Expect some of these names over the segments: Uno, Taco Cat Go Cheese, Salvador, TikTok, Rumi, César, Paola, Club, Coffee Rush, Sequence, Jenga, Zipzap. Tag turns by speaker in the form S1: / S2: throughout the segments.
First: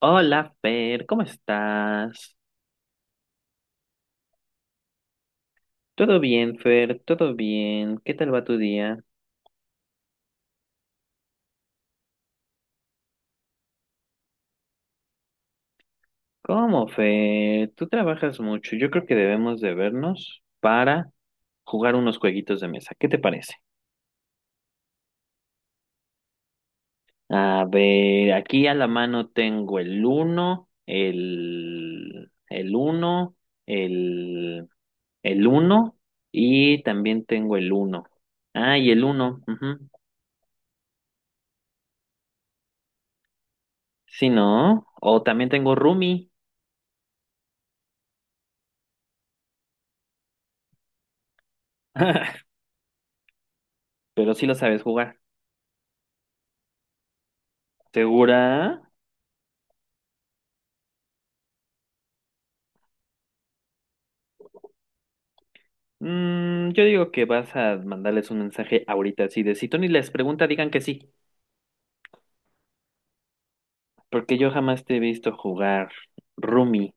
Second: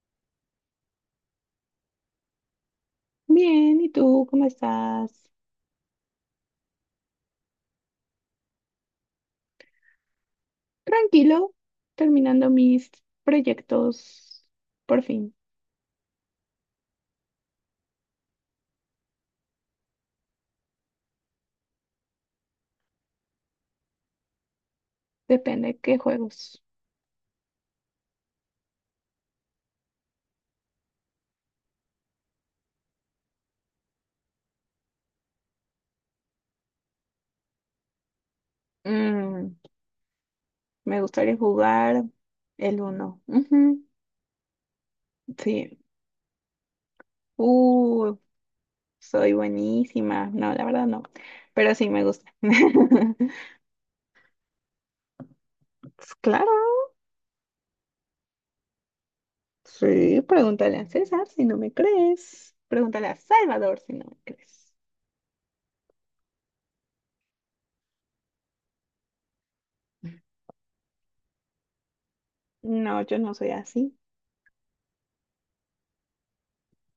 S1: Hola, Fer, ¿cómo estás?
S2: Bien, ¿y tú cómo estás?
S1: Todo bien, Fer, todo bien. ¿Qué tal va tu día?
S2: Tranquilo, terminando mis proyectos por fin.
S1: ¿Cómo, Fer? Tú trabajas mucho. Yo creo que debemos de vernos para jugar unos jueguitos de mesa. ¿Qué te parece?
S2: Depende qué juegos.
S1: A ver, aquí a la mano tengo el uno, el uno, el, el uno y también tengo el uno. Ah, y el uno.
S2: Mm,
S1: Ujú.
S2: me gustaría jugar el uno. Ujú,
S1: Sí, ¿no? O también tengo
S2: sí.
S1: Rumi.
S2: Uh, soy buenísima. No, la verdad no. Pero sí me gusta.
S1: Pero sí lo sabes jugar.
S2: Pues claro,
S1: ¿Segura?
S2: sí. Pregúntale a César si no me crees. Pregúntale a Salvador si no me crees.
S1: Yo digo que vas a mandarles un mensaje ahorita así de si Tony les pregunta, digan que sí,
S2: No, yo no soy así.
S1: porque yo jamás te he visto jugar Rumi.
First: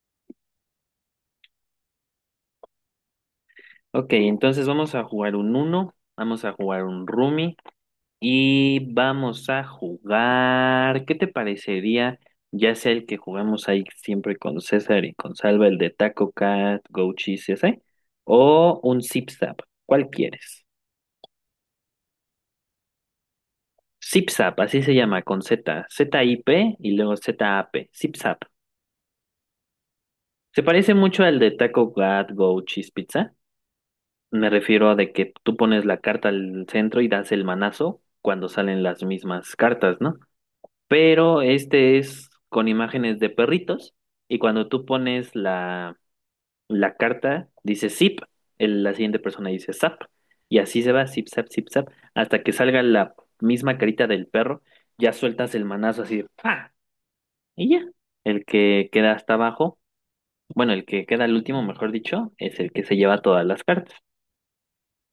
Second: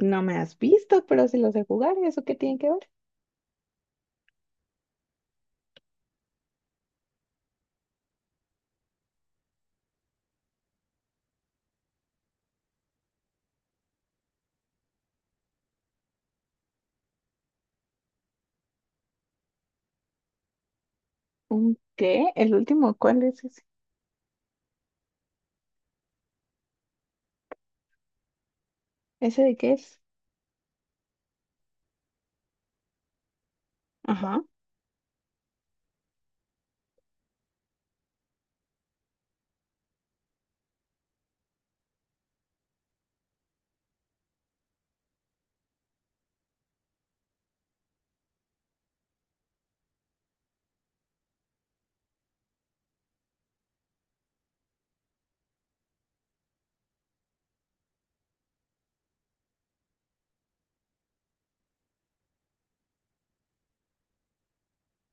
S2: No me has visto, pero si lo sé jugar, ¿eso qué tiene que ver?
S1: Ok, entonces vamos a jugar un uno, vamos a jugar un Rumi y vamos a jugar. ¿Qué te parecería? Ya sea el que jugamos ahí siempre con César y con Salva, el de Taco Cat, Go Cheese, ese, o un Zip Zap. ¿Cuál quieres?
S2: ¿Un qué? ¿El último? ¿Cuál es ese?
S1: Zipzap, así se llama, con Z. ZIP y luego ZAP. Zipzap.
S2: ¿Ese de qué es?
S1: Se parece mucho al de Taco God Go Cheese Pizza.
S2: Ajá.
S1: Me refiero a de que tú pones la carta al centro y das el manazo cuando salen las mismas cartas, ¿no? Pero este es con imágenes de perritos y cuando tú pones la carta, dice zip, la siguiente persona dice zap y así se va, zip, zap, hasta que salga la misma carita del perro, ya sueltas el manazo así, ¡pa! Y ya, el que queda hasta abajo, bueno, el que queda al último, mejor dicho, es el que se lleva todas las cartas.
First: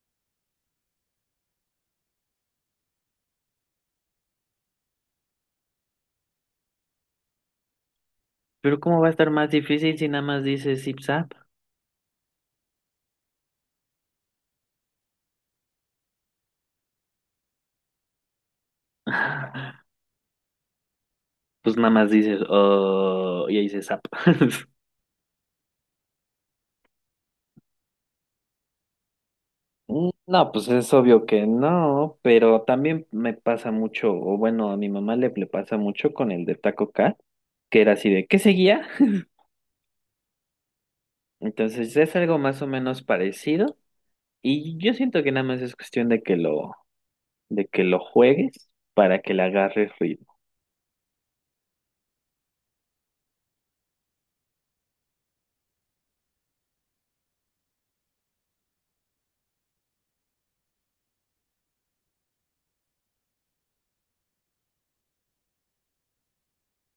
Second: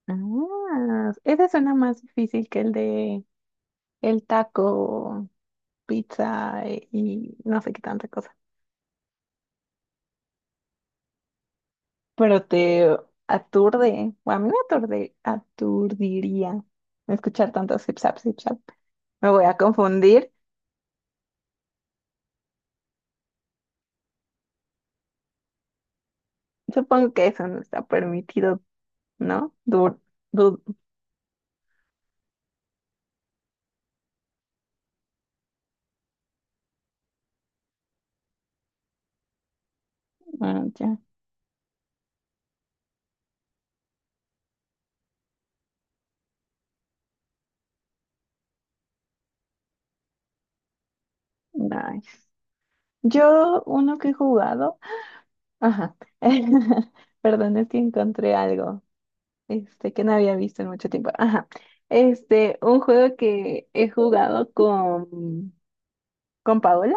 S2: Ah, ese suena más difícil que el de el taco, pizza y no sé qué tanta cosa.
S1: Pero ¿cómo va a estar más difícil si nada más dices zip zap?
S2: Pero te aturde. O a mí me aturde, aturdiría escuchar tanto zip zap, zip zap. Me voy a confundir.
S1: Pues nada más dices, oh, y ahí dices zap.
S2: Supongo que eso no está permitido, ¿no? Dur,
S1: Mm, no,
S2: dur,
S1: pues es obvio que no, pero también me pasa mucho, o bueno, a mi mamá le pasa mucho con el de Taco Cat, que era así de, ¿qué seguía?
S2: ah, ya.
S1: Entonces es algo más o menos parecido y yo siento que nada más es cuestión de de que lo juegues para que le agarres ritmo.
S2: Nice. Yo, uno que he jugado. Ajá. Perdón, es que encontré algo este, que no había visto en mucho tiempo. Ajá. Este, un juego que he jugado con Paola.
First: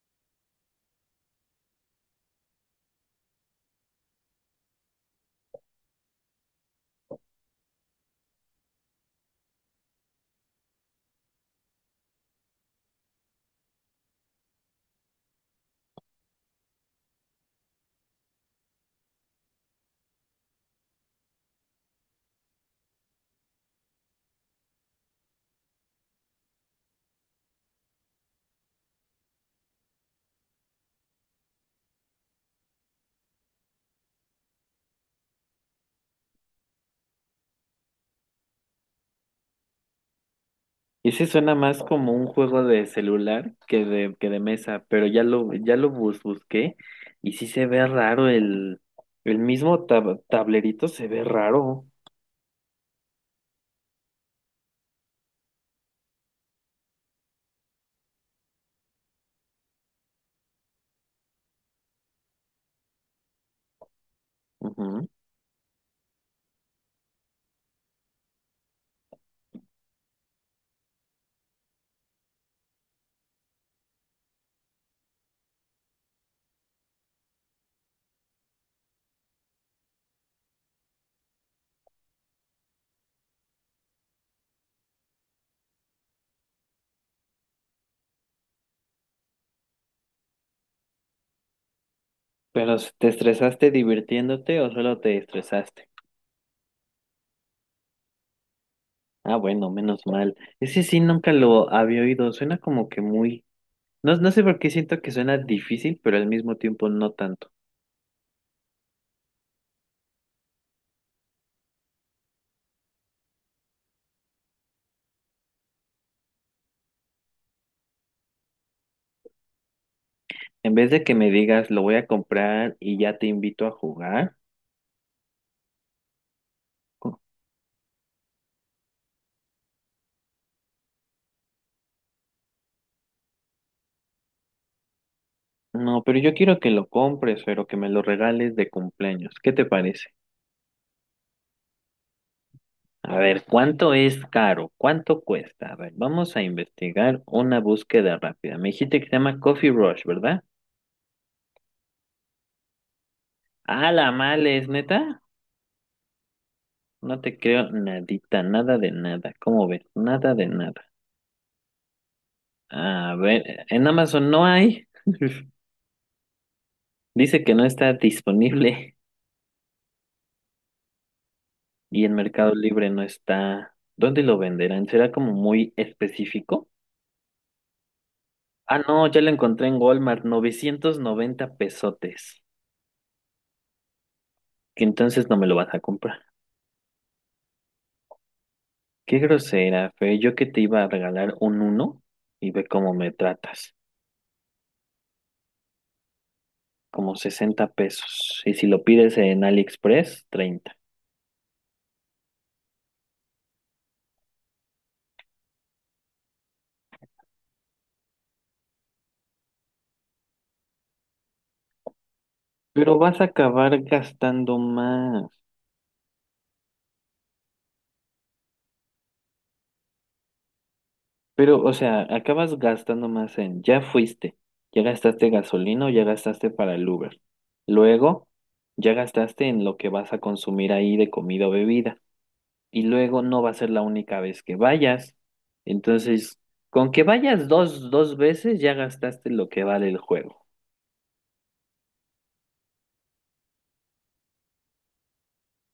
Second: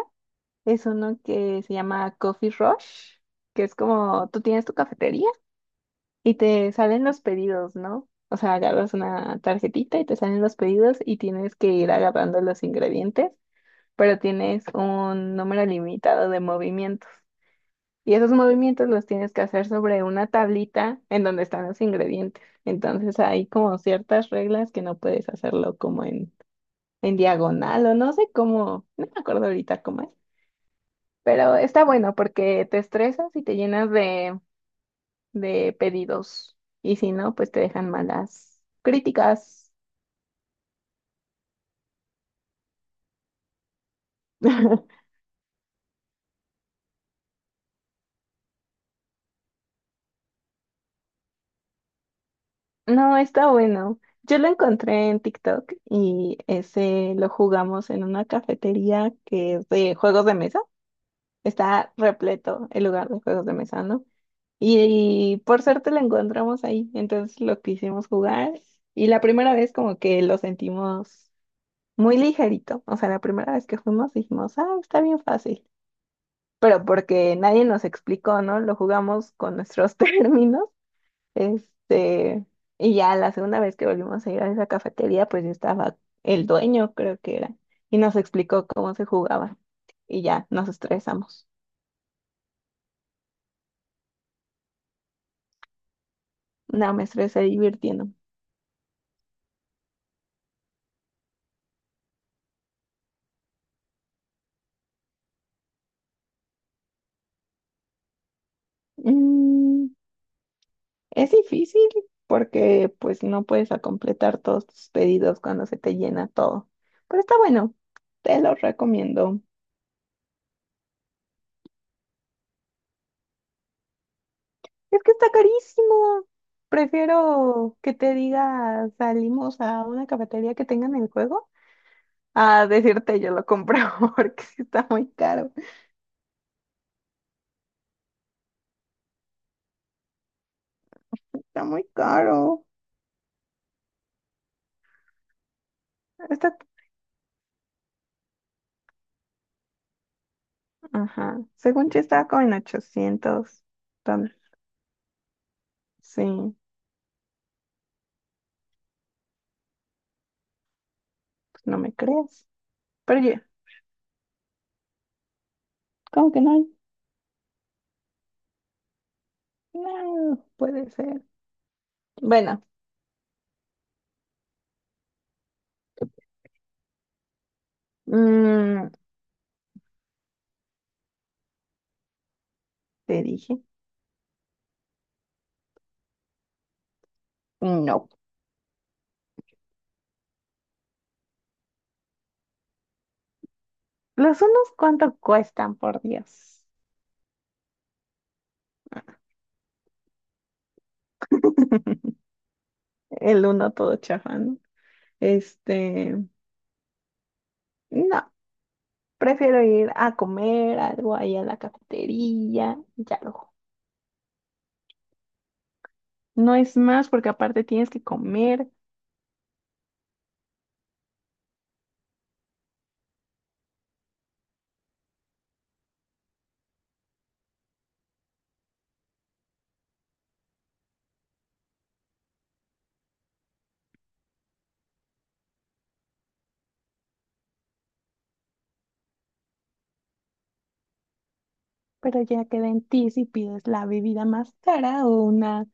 S2: Es uno que se llama Coffee Rush, que es como tú tienes tu cafetería y te salen los pedidos, ¿no? O sea, agarras una tarjetita y te salen los pedidos y tienes que ir agarrando los ingredientes, pero tienes un número limitado de movimientos. Y esos movimientos los tienes que hacer sobre una tablita en donde están los ingredientes. Entonces hay como ciertas reglas que no puedes hacerlo como en diagonal o no sé cómo, no me acuerdo ahorita cómo es. Pero está bueno porque te estresas y te llenas de pedidos. Y si no, pues te dejan malas críticas.
S1: Y sí suena más como un juego de celular que de mesa, pero ya lo busqué y sí se ve raro el mismo tablerito se ve raro.
S2: No, está bueno. Yo lo encontré en TikTok y ese lo jugamos en una cafetería que es de juegos de mesa. Está repleto el lugar de juegos de mesa, ¿no?
S1: Ujú.
S2: Y, por suerte lo encontramos ahí. Entonces lo quisimos jugar y la primera vez como que lo sentimos muy ligerito. O sea, la primera vez que fuimos dijimos, ah, está bien fácil. Pero porque nadie nos explicó, ¿no? Lo jugamos con nuestros términos. Este, y ya la segunda vez que volvimos a ir a esa cafetería, pues ya estaba el dueño, creo que era, y nos explicó cómo se jugaba. Y ya nos estresamos.
S1: Pero ¿te estresaste divirtiéndote o solo te estresaste?
S2: No, me estresé divirtiendo.
S1: Ah, bueno, menos mal. Ese sí nunca lo había oído. Suena como que muy... No, no sé por qué siento que suena difícil, pero al mismo tiempo no tanto.
S2: Mm. Es difícil porque pues no puedes a completar todos tus pedidos cuando se te llena todo. Pero está bueno, te lo recomiendo.
S1: En vez de que me digas, lo voy a comprar y ya te invito a jugar.
S2: Es que está carísimo.
S1: co-
S2: Prefiero que te diga salimos a una cafetería que tengan el juego a decirte yo lo compro porque sí está muy caro.
S1: No, pero yo quiero que lo compres, pero que me lo regales de cumpleaños. ¿Qué te parece?
S2: Está muy caro.
S1: A ver, ¿cuánto es caro? ¿Cuánto cuesta? A ver, vamos a
S2: Está,
S1: investigar una búsqueda rápida. Me dijiste que se llama Coffee Rush, ¿verdad?
S2: ajá. Según yo estaba como en 800.
S1: Ah, la
S2: Entonces,
S1: mala es neta.
S2: sí,
S1: No te creo nadita, nada de nada. ¿Cómo ves? Nada de nada.
S2: pues no me crees.
S1: A
S2: Pero yo,
S1: ver, en Amazon no hay.
S2: ¿cómo que no? Hay.
S1: Dice que no está disponible.
S2: No, puede ser.
S1: Y en Mercado
S2: Bueno,
S1: Libre no está. ¿Dónde lo venderán? ¿Será como muy específico? Ah,
S2: mm,
S1: no, ya lo encontré en Walmart, 990 pesotes.
S2: te dije,
S1: Que entonces no me lo vas a comprar.
S2: no.
S1: Qué grosera, Fe. Yo que te iba a regalar un uno y ve cómo me tratas.
S2: Los unos, ¿cuánto cuestan, por Dios?
S1: Como 60 pesos. Y si lo pides en AliExpress, 30.
S2: El uno todo chafa, ¿no? Este, no, prefiero ir a comer algo ahí a la cafetería,
S1: Pero vas
S2: ya
S1: a
S2: luego.
S1: acabar gastando más.
S2: No es más porque aparte tienes que comer,
S1: Pero, o sea, acabas gastando más en, ya fuiste, ya gastaste gasolina, o ya gastaste para el Uber. Luego, ya gastaste en lo que vas a consumir ahí de comida o bebida. Y luego no va a ser la única vez que vayas. Entonces, con que vayas dos, dos veces, ya gastaste lo que vale el juego.
S2: pero ya queda en ti si pides la bebida más cara o una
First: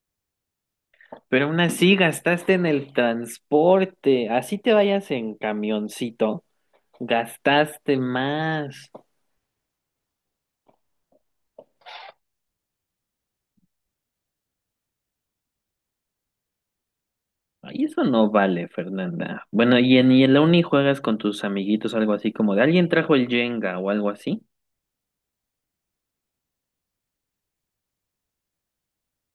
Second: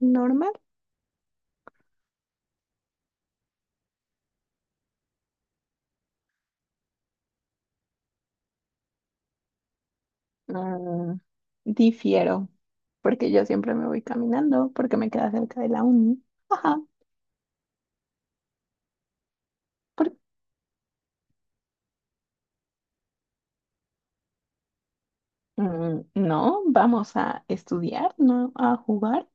S2: normal.
S1: Pero aún así, gastaste en el transporte. Así te vayas en camioncito, gastaste más.
S2: Mm, difiero, porque yo siempre me voy caminando porque me queda cerca de la uni. Ajá.
S1: Ay, eso no vale, Fernanda. Bueno, y en la uni juegas con tus amiguitos, algo así como de alguien trajo el Jenga o algo así.
S2: Mm, no, vamos a estudiar, no a jugar.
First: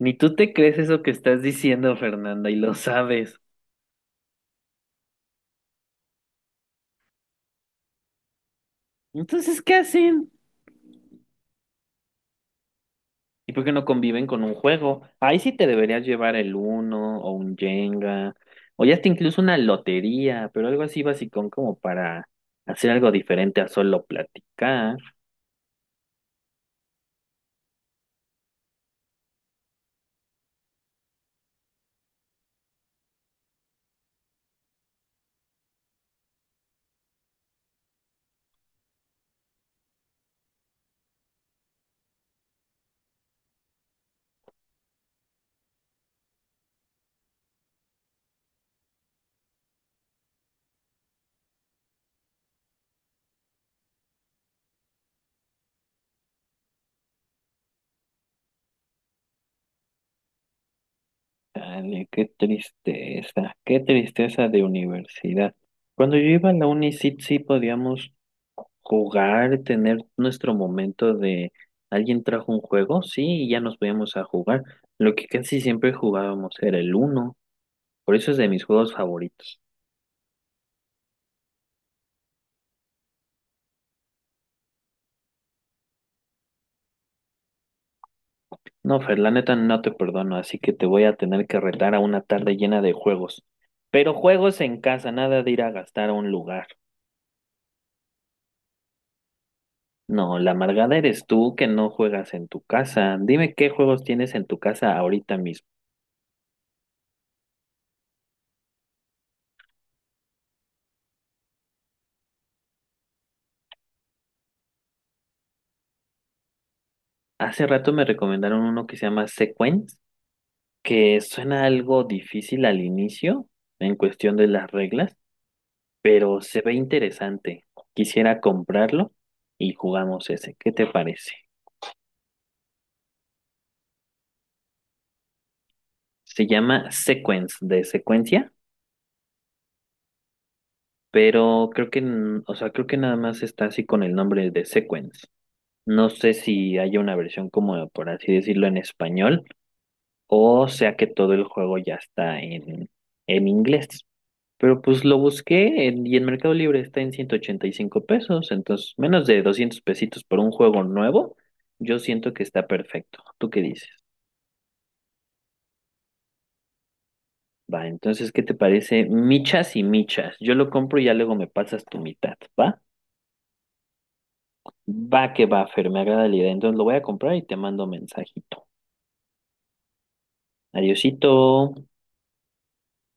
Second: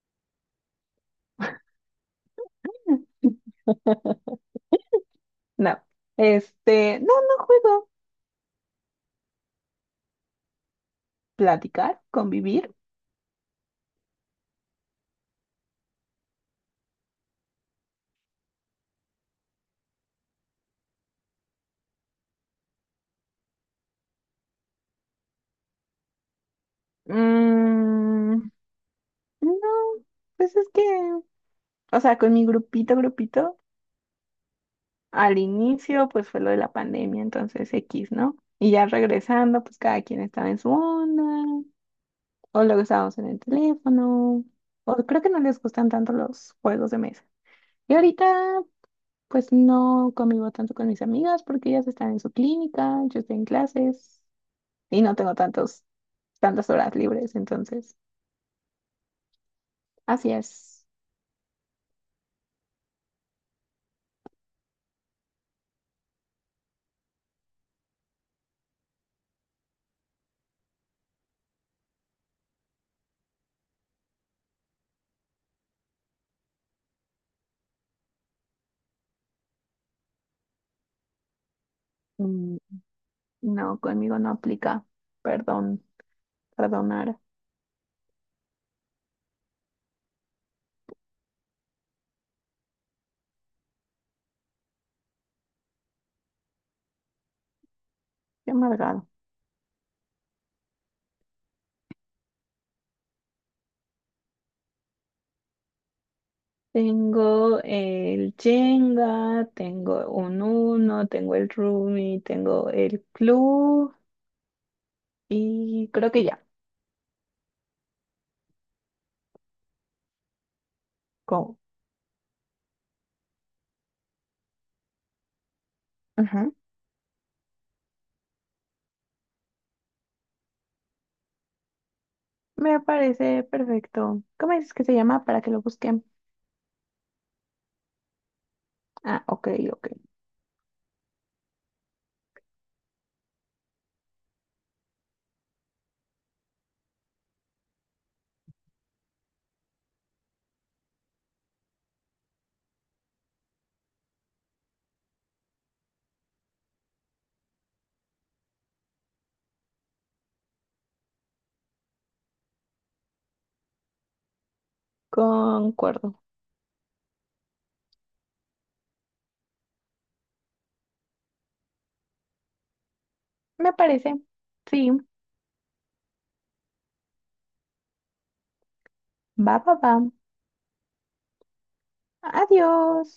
S1: Ni tú te crees eso que estás diciendo, Fernanda, y lo sabes.
S2: No, este, no, no juego.
S1: Entonces, ¿qué hacen?
S2: Platicar, convivir.
S1: ¿Y por qué no conviven con un juego? Ahí sí te deberías llevar el uno o un Jenga, o ya hasta incluso una lotería, pero algo así basicón como para hacer algo diferente a solo platicar.
S2: Mm, no, pues es que, o sea, con mi grupito, grupito, al inicio, pues fue lo de la pandemia, entonces X, ¿no? Y ya regresando, pues cada quien estaba en su onda, o luego estábamos en el teléfono, o creo que no les gustan tanto los juegos de mesa. Y ahorita pues no convivo tanto con mis amigas porque ellas están en su clínica, yo estoy en clases y no tengo tantas horas libres, entonces, así es.
S1: Dale, qué tristeza de universidad. Cuando yo iba a la uni, sí, sí podíamos jugar, tener nuestro momento de alguien trajo un juego, sí, y ya nos podíamos a jugar. Lo que casi siempre jugábamos era el uno, por eso es de mis juegos favoritos.
S2: Mm, no, conmigo no aplica. Perdón, perdonar.
S1: No, Fer, la neta no te perdono, así que te voy a tener que retar a una tarde llena de juegos. Pero juegos en casa, nada de ir a gastar a un lugar.
S2: Qué amargado.
S1: No, la amargada eres tú que no juegas en tu casa. Dime qué juegos tienes en tu casa ahorita mismo.
S2: Tengo el Jenga, tengo un Uno, tengo el Rumi, tengo el Club y creo que ya.
S1: Hace rato me recomendaron uno que se llama Sequence, que
S2: Go.
S1: suena algo difícil al inicio en cuestión de las reglas, pero
S2: Ujú.
S1: se ve interesante. Quisiera comprarlo y jugamos ese. ¿Qué te parece?
S2: Me parece perfecto. ¿Cómo es que se llama para que lo busquen?
S1: Se llama Sequence, de secuencia,
S2: Ah, ok, ok.
S1: pero creo que, o sea, creo que nada más está así con el nombre de Sequence. No sé si hay una versión como, por así decirlo, en español. O sea que todo el juego ya está en inglés. Pero pues lo y en Mercado Libre está en 185 pesos. Entonces, menos de 200 pesitos por un juego nuevo, yo siento que está perfecto. ¿Tú qué dices?
S2: Concuerdo.
S1: Va, entonces, ¿qué te parece? Michas y michas. Yo lo compro y ya luego me pasas tu mitad, ¿va?
S2: Me parece. Sí.
S1: Va que va, Fer, me agrada la idea. Entonces lo voy a comprar y te mando mensajito.
S2: Va, va, va.
S1: Adiosito.
S2: Adiós.